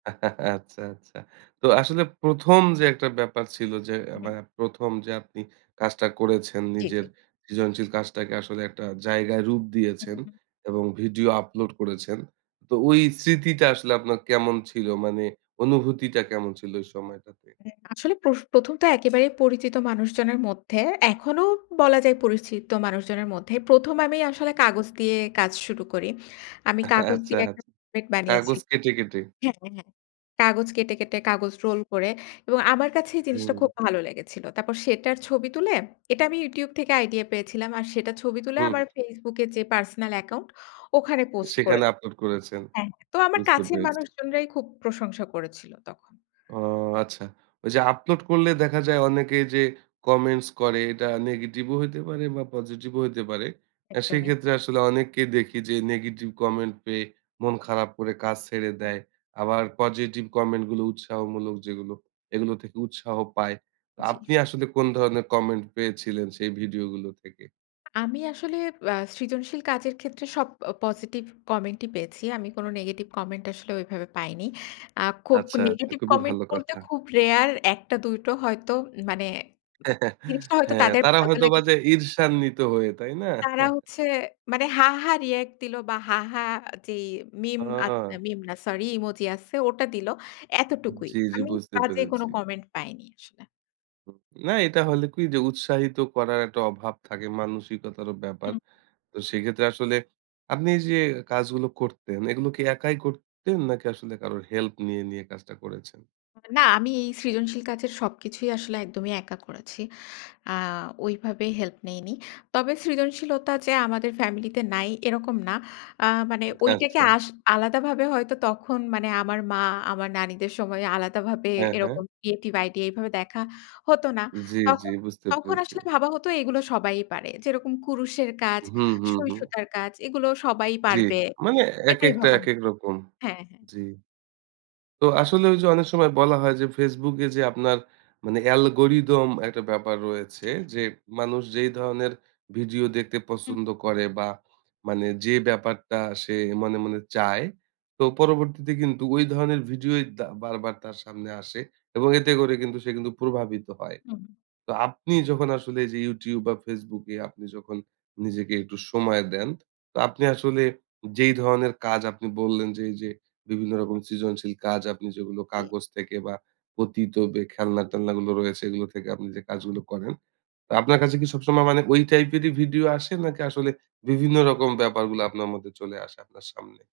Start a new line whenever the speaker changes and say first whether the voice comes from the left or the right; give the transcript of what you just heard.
right: আচ্ছা, আচ্ছা। তো আসলে ১ম যে একটা ব্যাপার ছিল যে অ্যা বা
left: হুম।
right: ১ম যে আপনি কাজটা করেছেন
left: জ্বী,
right: নিজের
left: জ্বী।
right: সৃজনশীল কাজটাকে আসলে একটা জায়গায় রূপ
left: হুম,
right: দিয়েছেন
left: হুম।
right: এবং ভিডিও আপলোড করেছেন, তো ওই স্মৃতিটা আসলে আপনার কেমন ছিল? মানে অনুভূতিটা কেমন ছিল ওই সময়টাতে?
left: হুম, আসলে প্রস ১ম তো একেবারেই পরিচিত মানুষজনের মধ্যে। এখনও বলা যায় পরিচিত মানুষজনের মধ্যে। ১ম আমি আসলে কাগজ দিয়ে কাজ শুরু করি। আমি কাগজ
right: আচ্ছা,
left: দিয়ে একটা
right: আচ্ছা।
left: [unintelligible] বানিয়েছি
right: কাগজ কেটে, কেটে।
left: হ্যাঁ, হ্যাঁ কাগজ কেটে, কেটে কাগজ রোল করে এবং আমার কাছেই জিনিসটা খুব
right: হুম।
left: ভালো লেগেছিল। তারপর সেটার ছবি তুলে এটা আমি YouTube থেকে আইডিয়া পেয়েছিলাম। আর সেটার ছবি তুলে
right: হুম।
left: আমার Facebook এ যে পার্সোনাল অ্যাকাউন্ট ওখানে পোস্ট
right: সেখানে
left: করেছি।
right: আপলোড করেছেন।
left: হ্যাঁ, হ্যাঁ। তো আমার
right: বুঝতে
left: কাছের
right: পেরেছি।
left: মানুষজনরাই খুব প্রশংসা করেছিল তখন।
right: ও আচ্ছা। ওইযে আপলোড করলে দেখা যায়, অনেকে যে কমেন্টস করে এটা নেগেটিভও হইতে পারে বা পজিটিভও হইতে পারে। অ্যা
left: একদমই।
right: সেক্ষেত্রে আসলে অনেককে দেখি যে নেগেটিভ কমেন্ট পেয়ে মন খারাপ করে কাজ ছেড়ে
left: হুম।
right: দেয়। আবার পজিটিভ কমেন্ট গুলো উৎসাহমূলক যেগুলো, এগুলো থেকে উৎসাহ পায়। তো
left: জ্বী।
right: আপনি আসলে কোন ধরনের কমেন্ট পেয়েছিলেন সেই ভিডিও গুলো থেকে?
left: আমি আসলে অ্যা সৃজনশীল কাজের ক্ষেত্রে সব অ পজিটিভ কমেন্টই পেয়েছি। আমি কোনো নেগেটিভ কমেন্ট আসলে ওইভাবে পাইনি। আ খুব
right: আচ্ছা, আচ্ছা
left: নেগেটিভ
right: খুবই
left: কমেন্ট
right: ভালো
left: বলতে
right: কথা।
left: খুব rare ১ টা ২ টো হয়তো মানে জিনিসটা হয়তো
right: হ্যাঁ,
left: তাদের
right: তারা
left: ভালো
right: হয়তোবা
left: লাগেনি
right: যে ঈর্ষান্বিত হয়ে। তাই না?
left: তারা হচ্ছে মানে হা-হা রিঅ্যাক্ট দিল বা হা হা যেই মিম আত
right: ও!
left: মিম না সরি ইমোজি আছে ওটা দিল। এতটুকুই,
right: জ্বি, জ্বি
left: আমি
right: বুঝতে
left: বাজে কোনো
right: পেরেছি।
left: কমেন্ট পাইনি আসলে।
right: না এটা হইলে কি যে উৎসাহিত করার একটা অভাব থাকে মানসিকতারও ব্যাপার।
left: হুম।
right: তো সেক্ষেত্রে আসলে আপনি যে কাজগুলো করতেন, এগুলো কি একাই করতেন নাকি আসলে কারোর হেল্প নিয়ে, নিয়ে কাজটা করেছেন?
left: না আমি এই সৃজনশীল কাজের সবকিছুই আসলে একদমই একা করেছি। আ ওইভাবে হেল্প নেইনি। তবে সৃজনশীলতা যে আমাদের ফ্যামিলিতে নাই এরকম না। আ মানে ঐটাকে
right: আচ্ছা।
left: আস আলাদাভাবে হয়তো তখন মানে আমার মা আমার নানীদের সময় আলাদাভাবে
right: হ্যাঁ, হ্যাঁ।
left: এরকম ক্রিয়েটিভ আইডিয়া এভাবে দেখা হতো না।
right: জ্বি, জ্বি
left: তখন,
right: বুঝতে
left: তখন
right: পেরেছি।
left: আসলে ভাবা হতো এইগুলো সবাই পারে। যেরকম কুরুশের কাজ,
right: হুম, হুম, হুম।
left: সুঁই-সুতার কাজ এগুলো সবাই
right: জ্বি।
left: পারবে।
right: মানে
left: এটাই
right: একেকটা
left: ভাবা হ
right: একেক রকম।
left: হ্যাঁ, হ্যাঁ।
right: জ্বি। তো আসলে ওইযে অনেক সময় বলা হয় যে Facebook এ যে আপনার মানে অ্যালগরিদম একটা ব্যাপার রয়েছে,
left: [unintelligible]
right: যে মানুষ যেই ধরনের ভিডিও দেখতে
left: হুম।
right: পছন্দ করে বা মানে যে ব্যাপারটা সে মনে, মনে চায় তো পরবর্তীতে কিন্তু ঐ ধরনের ভিডিও দা বারবার তার সামনে আসে। এবং এতে করে কিন্তু সে কিন্তু প্রভাবিত হয়।
left: হুম।
right: তো আপনি যখন আসলে এই যে YouTube বা Facebook এ আপনি যখন নিজেকে একটু সময় দেন, তো আপনি আসলে যেই ধরনের কাজ আপনি বললেন যে এইযে বিভিন্ন রকম সৃজনশীল কাজ আপনি যেগুলো
left: জি।
right: কাগজ থেকে বা পতিত বে খেলনা-টেলনা গুলো রয়েছে এগুলো থেকে আপনি যে কাজগুলো করেন। তো আপনার কাছে কি সবসময় মানে ওই টাইপেরই ভিডিও আসে? নাকি আসলে বিভিন্ন রকম ব্যাপারগুলা আপনার মধ্যে চলে আসে আপনার সামনে?